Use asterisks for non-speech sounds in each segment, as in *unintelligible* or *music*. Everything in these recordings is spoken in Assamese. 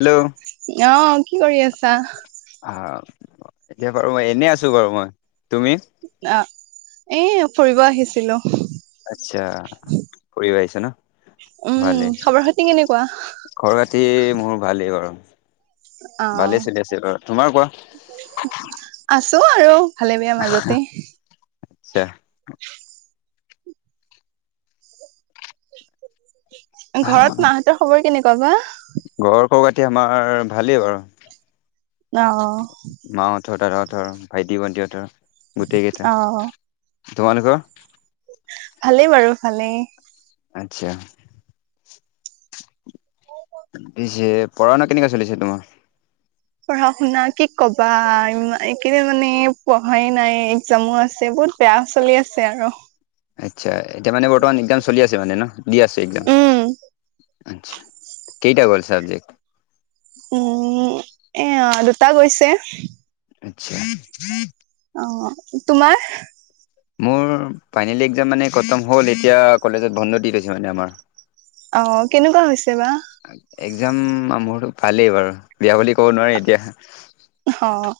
হেল্ল'। অ', কি কৰি আছা? আহ এতিয়া বাৰু, এনে আছো বাৰু মই, তুমি? অ', এ ফুৰিব আহিছিলো। আচ্ছা, ফুৰিব আহিছা ন। উম, খবৰ-খাতি কেনেকুৱা? খবৰ-খাতি মোৰ, ভালেই বাৰু। ভালে অ', চলি আছে বাৰু তোমাৰ কোৱা আছো আৰু। ভালে, বেয়া মাজতে। আচ্ছা। ঘৰত মাহঁতৰ খবৰ কেনেকুৱা বা? ঘৰৰ খবৰ-খাতি, আমাৰ ভালেই বাৰু। অ', অ'। মাহঁতৰ, দাদাহঁতৰ, ভাইটি, ভণ্টিহঁতৰ গোটেই কেইটা, অ', তোমালোকৰ? ভালেই বাৰু ভালে। আচ্ছা। পিছে, পঢ়া-শুনা কেনেকুৱা চলিছে তোমাৰ? পঢ়া-শুনা কি ক'বা, ইমা এইকেইদিন মানে পঢ়াই নাই, এক্সামো আছে বহুত। বেয়া চলি আছে আৰু। আচ্ছা, এতিয়া মানে, বৰ্তমান এক্সাম চলি আছে মানে ন, দি আছে এক্সাম। উম, আচ্ছা, কেইটা গ'ল চাবজেক? উম, এয়া, দুটা গৈছে। আচ্ছা। অ', তোমাৰ? মোৰ ফাইনেল এক্সাম মানে খটম হ'ল, এতিয়া, কলেজত বন্ধ দি থৈছে মানে আমাৰ। অ', কেনেকুৱা হৈছে বা? এক্সাম মোৰ ভালেই বাৰু, বেয়া বুলি ক'ব নোৱাৰি এতিয়া। অ'।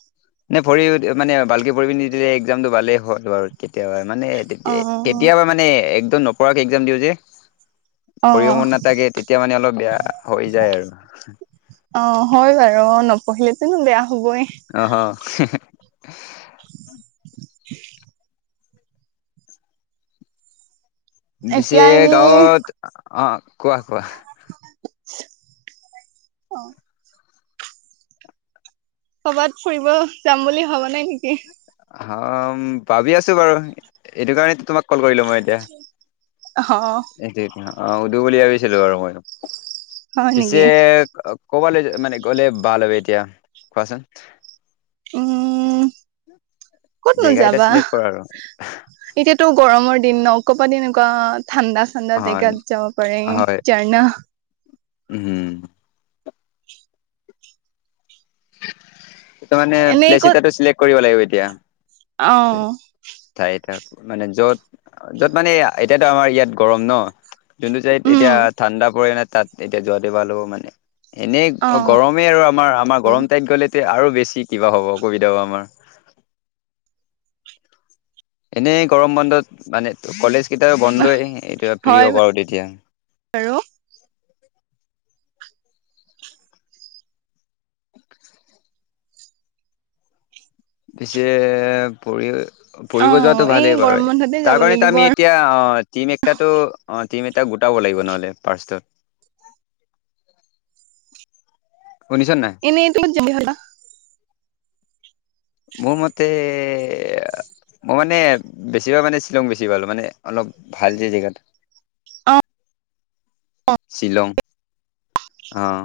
নে পঢ়ি, মানে ভালকে পঢ়ি, নিদিলে এক্সমটো ভালেই হ'ল বাৰু। কেতিয়াবা মানে, অ', কেতিয়াবা মানে, একদম নপঢ়াকে এক্সাম দিওঁ যে। পঢ়িব অ', মন নাথাকে, তেতিয়া মানে, অলপ বেয়া হৈ যায় আৰু। অ', হয় বাৰু, নপঢ়িলেতোন বেয়া হ'বই। অ', অ'। *unintelligible* বিছে এতিয়া এনেই গাঁৱত, অ' কোৱা কোৱা? অ'। ক'বাত ফুৰিব যাম বুলি ভবা নাই নেকি? ভাবি আছো বাৰু, এইটো কাৰণে তোমাক কল কৰিলোঁ। মই এতিয়া, অ অ উদু বুলি ভাবিছিলো বাৰু মই। হয় পিছে নেকি কবালে মানে গলে ভাল হব এতিয়া কোৱাচোন? উম' কতনো জেগা এটা যাবা? চিলেক্ট কৰা আৰু এতিয়াটো গৰমৰ দিন ন, কৰপা তেনেকুৱা ঠাণ্ডা ঠাণ্ডা জেগাত যাব পাৰি, অ হয় জাৰ্ণা। উম। ত মানে এনেই প্লেচ ক'ত এটাটো চিলেক্ট কৰিব লাগিব এতিয়া। অ। ঠাই, মানে য'ত য'ত মানে এতিয়াতো আমাৰ ইয়াত গৰম ন। যোনটো চাইদ এতিয়া উম ঠাণ্ডা পৰে না, তাত এতিয়া যোৱা দে ভাল হ'ব মানে। এনেই অ গৰম মে আৰু আমাৰ আমাৰ গৰম টাইত গ'লে আৰু বেছি কিবা হ'ব অসুবিধা হব আমাৰ। এনেই গৰম বন্ধত মানে কলেজ কেতিয়াবা বন্ধই এতিয়া প্ৰিয় হয় বাৰু তেতিয়া। বাৰু পিছে পঢ় অ পঢ়িব যোৱাটো এই ভালেই বাৰু গৰম বন্ধতে যাব তাৰ কাৰণেত লাগিব আমি আৰু এতিয়া অ টিম একটাটো অ টিম এটা গোটাব লাগিব নহ'লে ফাষ্টত। শুনিছান নাই। *unintelligible* মোৰ মতে মই মানে বেছি ভাগ মানে শ্বিলং বেছি ভাল, মানে অলপ ভাল যে জেগাতো। অ শ্বিলং, অঁ।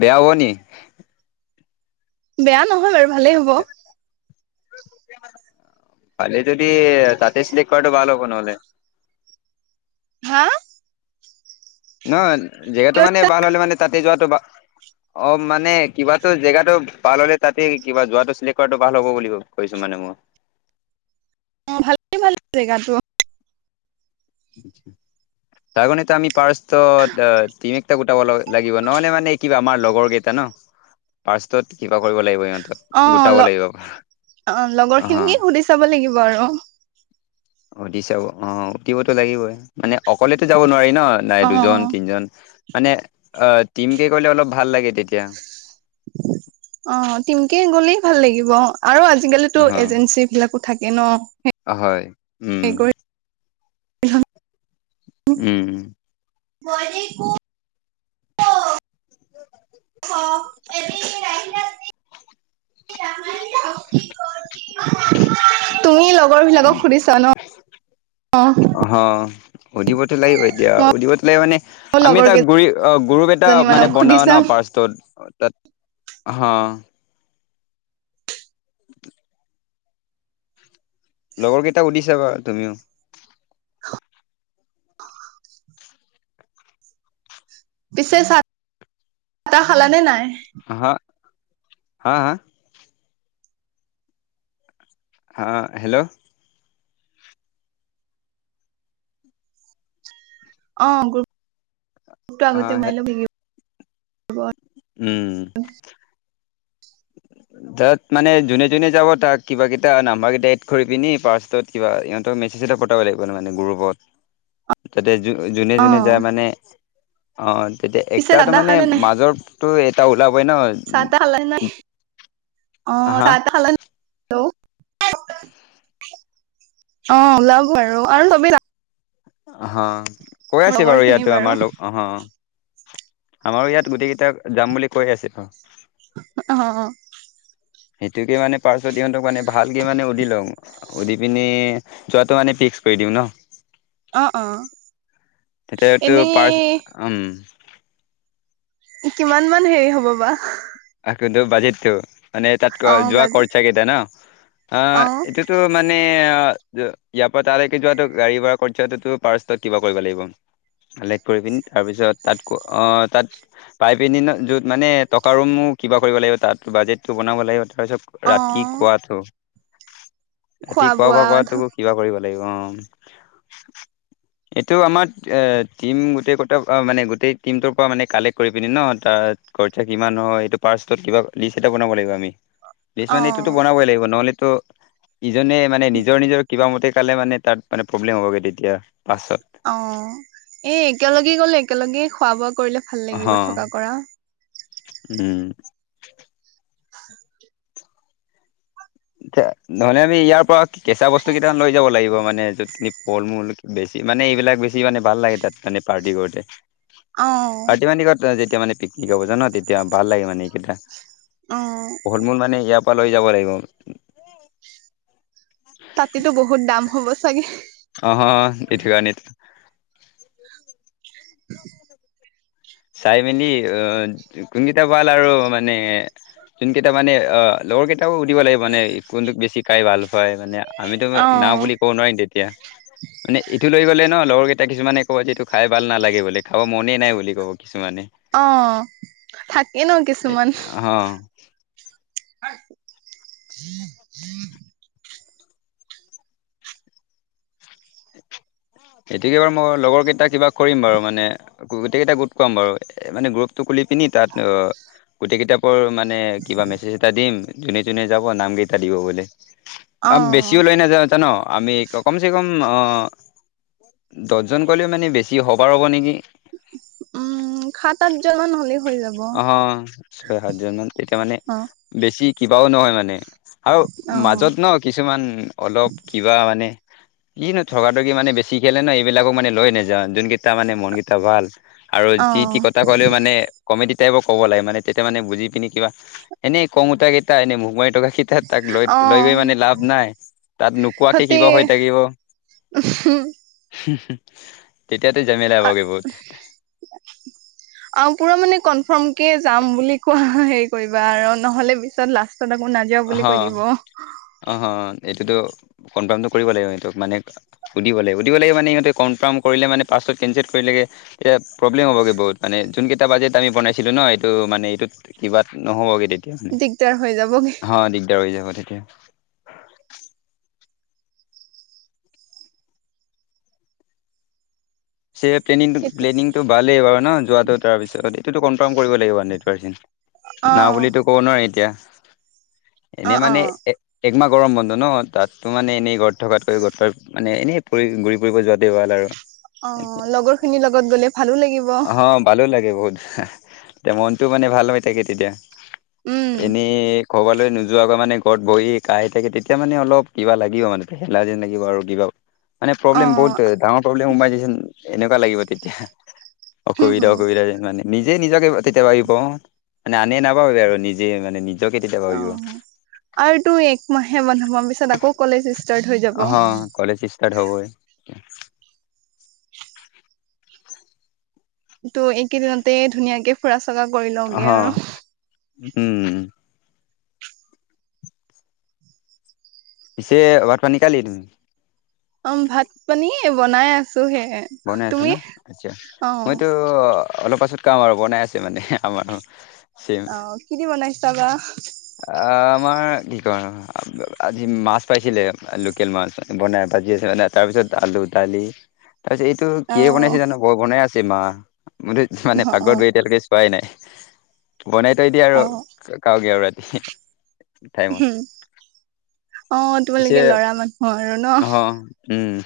বেয়া হ'ব নি? বেয়া নহয় বাৰু ভালেই হ'ব। পালি যদি তাতে চিলেক্ট কৰাটো ভাল হ'ব নহ'লে। হা? ন, জেগাটো মানে ভাল হ'লে মানে তাতে যোৱাটো ভা অ', মানে কিবাটো জেগাটো ভাল হ'লে, তাতে কিবা যোৱাটো চিলেক্ট কৰাটো ভাল হ'ব বুলি ক কৈছোঁ মানে মই। অঁ, ভালেই ভাল জেগাটো। তাৰ কাৰণেটো আমি পাৰষ্টত এ তিমিক গোটাব লাগিব, নহ'লে মানে কিবা আমাৰ লগৰকেইটা ন পাষ্টট কিবা কৰিব লাগিব ইহঁত। অঁ, ল অ লগৰখিনিক সুধি চাব লাগিব আৰু। সুধি চাব, অ' উঠিবতো লাগিবই, মানে অকলেতো যাব নোৱাৰি ন। নাই, অ দুজন, তিনজন। মানে আ টিমকে গ'লে অলপ ভাল লাগে তেতিয়া। অ', টিমকে গ'লেই ভাল লাগিব আৰু আজিকালি ত অ এজেঞ্চি বিলাকো থাকে ন। হয়, সেই উম', কৰি উম'। *unintelligible* *unintelligible* তুমি লগৰ বিলাকক সুধিছা ন? অঁ। অঁ। সুধিবতো লাগিবই এতিয়া, মই সুধিবতো লাগিব মানে মোৰ আমি লগৰ এটা গুৰি অঁ গুৰুপ এটা কেইজনী মানক মানে সুধি বনাওঁ ন চাম ফাৰ্ষ্টত। তাত, হা *inaudible* লগৰকেইটাক সুধি চাবা তুমিও? *inaudible* পিছে চা- তাহ খালা নে নাই? আহা। হা, হা? হা, হেল্ল'? অঁ, গ্ৰুপ-টো অ আগতে *unintelligible* উম। তাত মানে যোনে যোনে যাব, তাক কিবা কিটা নাম্বাৰকেইটা এদ কৰি পিনি পাৰষ্টত কিবা ইহঁত মেছেজ এটা কতাব লাগিব ন মানে গ্ৰুপত। তাতে যো যোনে অ যোনে যায় মানে, অঁ তেতিয়া পিছে একটা চাহ ত' তাহ মানে খালানে নাই মাজৰ টো, এটা ওলাবই ন? হা *unintelligible* অ', ওলাব আৰু, আৰু *unintelligible* হা। কৈ যাম আছে লগৰ বাৰু খিনি ইয়াতো আমাৰ লগ *unintelligible* আমাৰো ইয়াত গোটেইকেইটা যাম বুলি কৈ আছে। অ। অঁ। সেইটোকে মানে পাৰ্শ্বত ইহঁতক মানে ভালকে মানে সুধি লওঁ। সুধি পিনি যোৱাটো মানে ফিক্স কৰি দিওঁ ন? অ অ তেতিয়াটো পাৰ্চ, এনেই উম। কিমান মান হেৰি হ'ব বা? আকতো বাজেটতো, মানে তাত ক অ যোৱা বাজি কৰচা কেইটা ন? আহ অ এইটো টো, মানে আহ ইয়াৰ পৰা তালৈকে যোৱাতো গাড়ী ভাড়া কৰচাটোতো পাৰষ্টত কিবা কৰিব লাগিব। কালেক্ট কৰি পিনি তাৰপিছত তাত, অঁ তাত পাই পেনি ন' য'ত মানে টকা ৰুমো কিবা কৰিব লাগিব তাত, বাজেটটো বনাব লাগিব, তাৰপিছত অ ৰাতিপুৱাটো। ৰাতি খোৱা- বোৱা কৰাটো কিবা কৰিব লাগিব অ'। এইটো আমাৰ এ টিম গোটে গোটে এ মানে গোটেই টিমটোৰ পৰা মানে কালেক্ট কৰি পিনি ন'। তাৰ খৰচা কিমান হয়? এইটো ফাৰ্ষ্টত কিবা লিষ্ট এটা বনাব লাগিব আমি। লিষ্ট অ মানে এইটোতো বনাবই লাগিব। নহ'লেতো ইজনে মানে নিজৰ নিজৰ কিবা মতে কালে মানে তাত মানে প্ৰব্লেম হ'বগে তেতিয়া পাছত। অ', এ, একেলগে গলে একেলগেই খোৱা-বোৱা কৰিলে ভাল অহ লাগিব থকা কৰা। উম। নহ'লে আমি ইয়াৰ পৰা কেঁচা বস্তু কেইটামান লৈ যাব লাগিব মানে য'তখিনি ফল-মূল বেছি। মানে এইবিলাক বেছি মানে ভাল লাগে তাত মানে পাৰ্টি কৰোঁতে। অ *unintelligible* যেতিয়া মানে পিকনিক হব। জান' তেতিয়া ভাল লাগে মানে এইকেইটা। অ'। ফল- মূল মানে ইয়া পা লৈ যাব লাগিব। তাতেতো বহুত দাম হ'ব চাগে। অ হ, এইতো কাৰণে *inaudible* চাই মেলি অ' কোনগিতা ভাল আৰু মানে যোনকেইটা মানে অ লগৰ কেইটাও শুধিব লাগিব নে কোনটোক বেছি খাই ভাল পায় মানে, আমিতো অ না বুলি কব নোৱাৰিম তেতিয়া। মানে এইটো লৈ গ'লে ন' লগৰ কেইটা কিছুমানে ক'ব যে এইটো খাই ভাল নালাগে বোলে, খাব মনেই নাই বুলি ক'ব। কিছুমানে। অ' থাকে ন' কিছুমান। অ',। *unintelligible* সেইটোকে বাৰু মই লগৰ কেইটা কিবা কৰিম বাৰু মানে গোটেই কেইটা ক'ত পাম বাৰু মানে গ্ৰুপটো খুলি পিনি তাত গোটেই কেইটা মানে কিবা মেছেজ এটা দিম যোনে- যোনে যাব নাম কেইটা দিব বুলি। অ আপ বেছিও লৈ নাযাওঁ জান আমি কম চে কম অ', দহজন গ'লেও মানে বেছি অভাৰ হ'ব নেকি? উম সাত সাতজন মান হ'লে হৈ যায়। অ' ছয়, সাতজন মান তেতিয়া মানে বেছি কিবাও নহয় মানে। আৰু অ মাজত ন' কিছুমান অলপ কিবা মানে কিনো ন' থকা থকি মানে বেছি খেলে ন' এইবিলাকো মানে লৈ নাযাওঁ। যোনকেইটা মানে মনকেইটা ভাল আৰু অ যি টি কথা ক'লেও মানে কমেডি টাইপৰ ক'ব লাগে মানে তেতিয়া মানে বুজি পিনি কিবা, এনে খং উঠা কেইটা, এনে মুখ মাৰি থকা কেইটা তা তাক লৈ অ লৈ গৈ মানে লাভ নাই তাত নোকোৱাকে কিবা হয় থাকিব। উহু। তেতিয়াতো জামেলা হবগে বহুত। অ পুৰা মানে কনফাৰ্ম কে যাম বুলি কোৱা হেৰি কৰিবা আৰু নহলে পিছত লাষ্ট পিছত আকৌ নাযাওঁ বুলি কৈ দিব। অ' অ' এইটোতো কনফাৰ্মটো কৰিব লাগিব এইটোক মানে শুধিব লাগিব শুধিব লাগিব মানে সিহঁতে কনৰ্ফাম কৰিলে মানে পাছত কেঞ্চেল কৰিলেগে তেতিয়া প্ৰব্লেম হ'বগৈ বহুত মানে, যোনকেইটা বাজেট আমি বনাইছিলো ন' এইটো মানে এইটোত কিবা নহ'বগে তেতিয়া। মানে দিগদাৰ হৈ যাবগে। অ', দিগদাৰ হৈ যাব তেতিয়া। পিছে এতি প্লেনিংটো ভালেই বাৰু ন যোৱাটো তাৰপিছত এইটোতটো কনফাৰ্ম কৰিব লাগিব হাড্ৰেড পাৰ্চণ্ট। অ না বুলিতো ক'ব নোৱাৰি এতিয়া অ এনেই অ মানে একমাহ গৰম বন্ধ ন তাতো মানে এনেই ঘৰত থকাতকৈ ঘৰৰ পৰা মানে এনেই পৰি ফুৰিব যোৱাতে ভাল আৰু। অ লগৰ খিনিৰ লগত গলে ভালো লাগিব। অ ভালো লাগে বহুত এতিয়া মনটো মানে ভাল হৈ থাকে তেতিয়া উম এনেই ক'ৰবালৈ নোযোৱাকৈ মানে ঘৰত বৰি কাঁহি থাকে তেতিয়া মানে অলপ কিবা লাগিব মানে পেহেলা যেন লাগিব আৰু কিবা। মানে অ প্ৰব্লেম বহুত ডাঙৰ প্ৰব্লেম সোমাই দিছে এনেকুৱা লাগিব তেতিয়া। হুম অসুবিধা হুম অসুবিধা যেন নিজে নিজকে তেতিয়া ভাবিব অ মানে আনে নাভাবিব আৰু নিজে মানে নিজকে তেতিয়া অ ভাবিব। আৰু তোৰ একমাহে বন্ধ পাম পিছত আকৌ কলেজ ষ্টাৰ্ট হৈ অ যাব। কলেজ ষ্টাটাড হ'বই। ত' এইকেই দিনত ধুনিয়াকে ফুৰা চকা কৰি লও। *unintelligible* পিছে ভাত পানীখালি তুমি? উম ভাত পানী বনাই আছোঁ সেয়ে। বনাই আছো নো আচ্ছা মইতো অ' অলপ পাছত খাম আৰু বনাই আছে মানে আমাৰ অ' কি দি বনাইছে বা? অ' আমাৰ কি কম আজি মাছ পাইছিলে, লোকেল মাছ ভাজি আছে বনাই। তাৰপিছত আলু, দালি তাৰ পিছত এইটো অ কিহয়ে বনাইছে জানোঁ বৰ বনাই আছে মা মোৰতো মানে অ অ পাকঘৰত গৈ এতিয়ালৈকে কোৱাই নাই, বনাই থৈয় দিয়ে অ আৰু কাওগে আৰু ৰাতি। টাইমত উম, অ' পিছে তোমালোকে ল'ৰা মানুহ আৰু অ নহ। উম।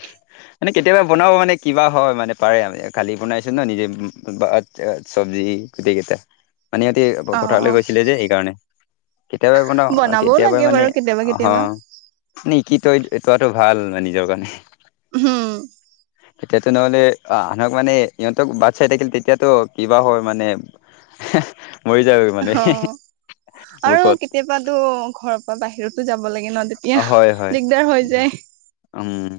মানে কেতিয়াবা বনাব মানে কিবা হয়, মানে পাৰে আমি কালি বনাইছোঁ ন নিজে বা এতিয়া চব্জি গোটেই কেইটা মানে ইহঁতি অ পথাৰলৈ অ গৈছিলে যে এইকাৰণে কেতিয়াবা বনাওঁ। বনাবও কেতিয়াবা লাগে মানে বাৰু কেতিয়াবা আহ কেতিয়াবা নি কি তই কৰাটো ভাল মে নিজৰ কাৰণে হ'ম। তেতিয়াতো নহ'লে আহ আনক মানে ইহঁতক বাট চাই থাকিল, তেতিয়াতো কিবা হয় মানে মৰি যাওঁ গৈ মানে অ আৰু বুকত কেতিয়াবাতো ঘৰৰ পৰা বাহিৰতো যাব লাগে ন তেতিয়া অ' হয়, হয়, দিগদাৰ হৈ যায় উম।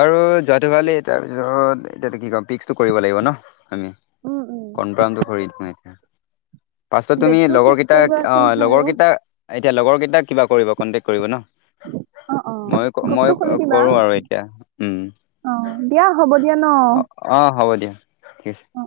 আৰু যোৱাটোকালি তাৰপিছত এতিয়াটো কি কম ফ্ৰিক্সটো কৰিব লাগিব ন। আমি উম উম কনফ্ৰামটো কৰি আমি পাছত তুমি ডেটটো লগৰ ফিক্স কেইটা কৰিব আছে অ' নহয় লগৰ আৰু কেইটা এতিয়া লগৰ কেইটাক কিবা কৰিব কণ্টেক্ট কৰিব ন অ অ মইয়ো গ্ৰুপটো মই খুলি দিবা কৰোঁ আৰু এতিয়া উম, অ দিয়া হ'ব দিয়া ন অ অ' হ'ব দিয়া ঠিক আছে। অ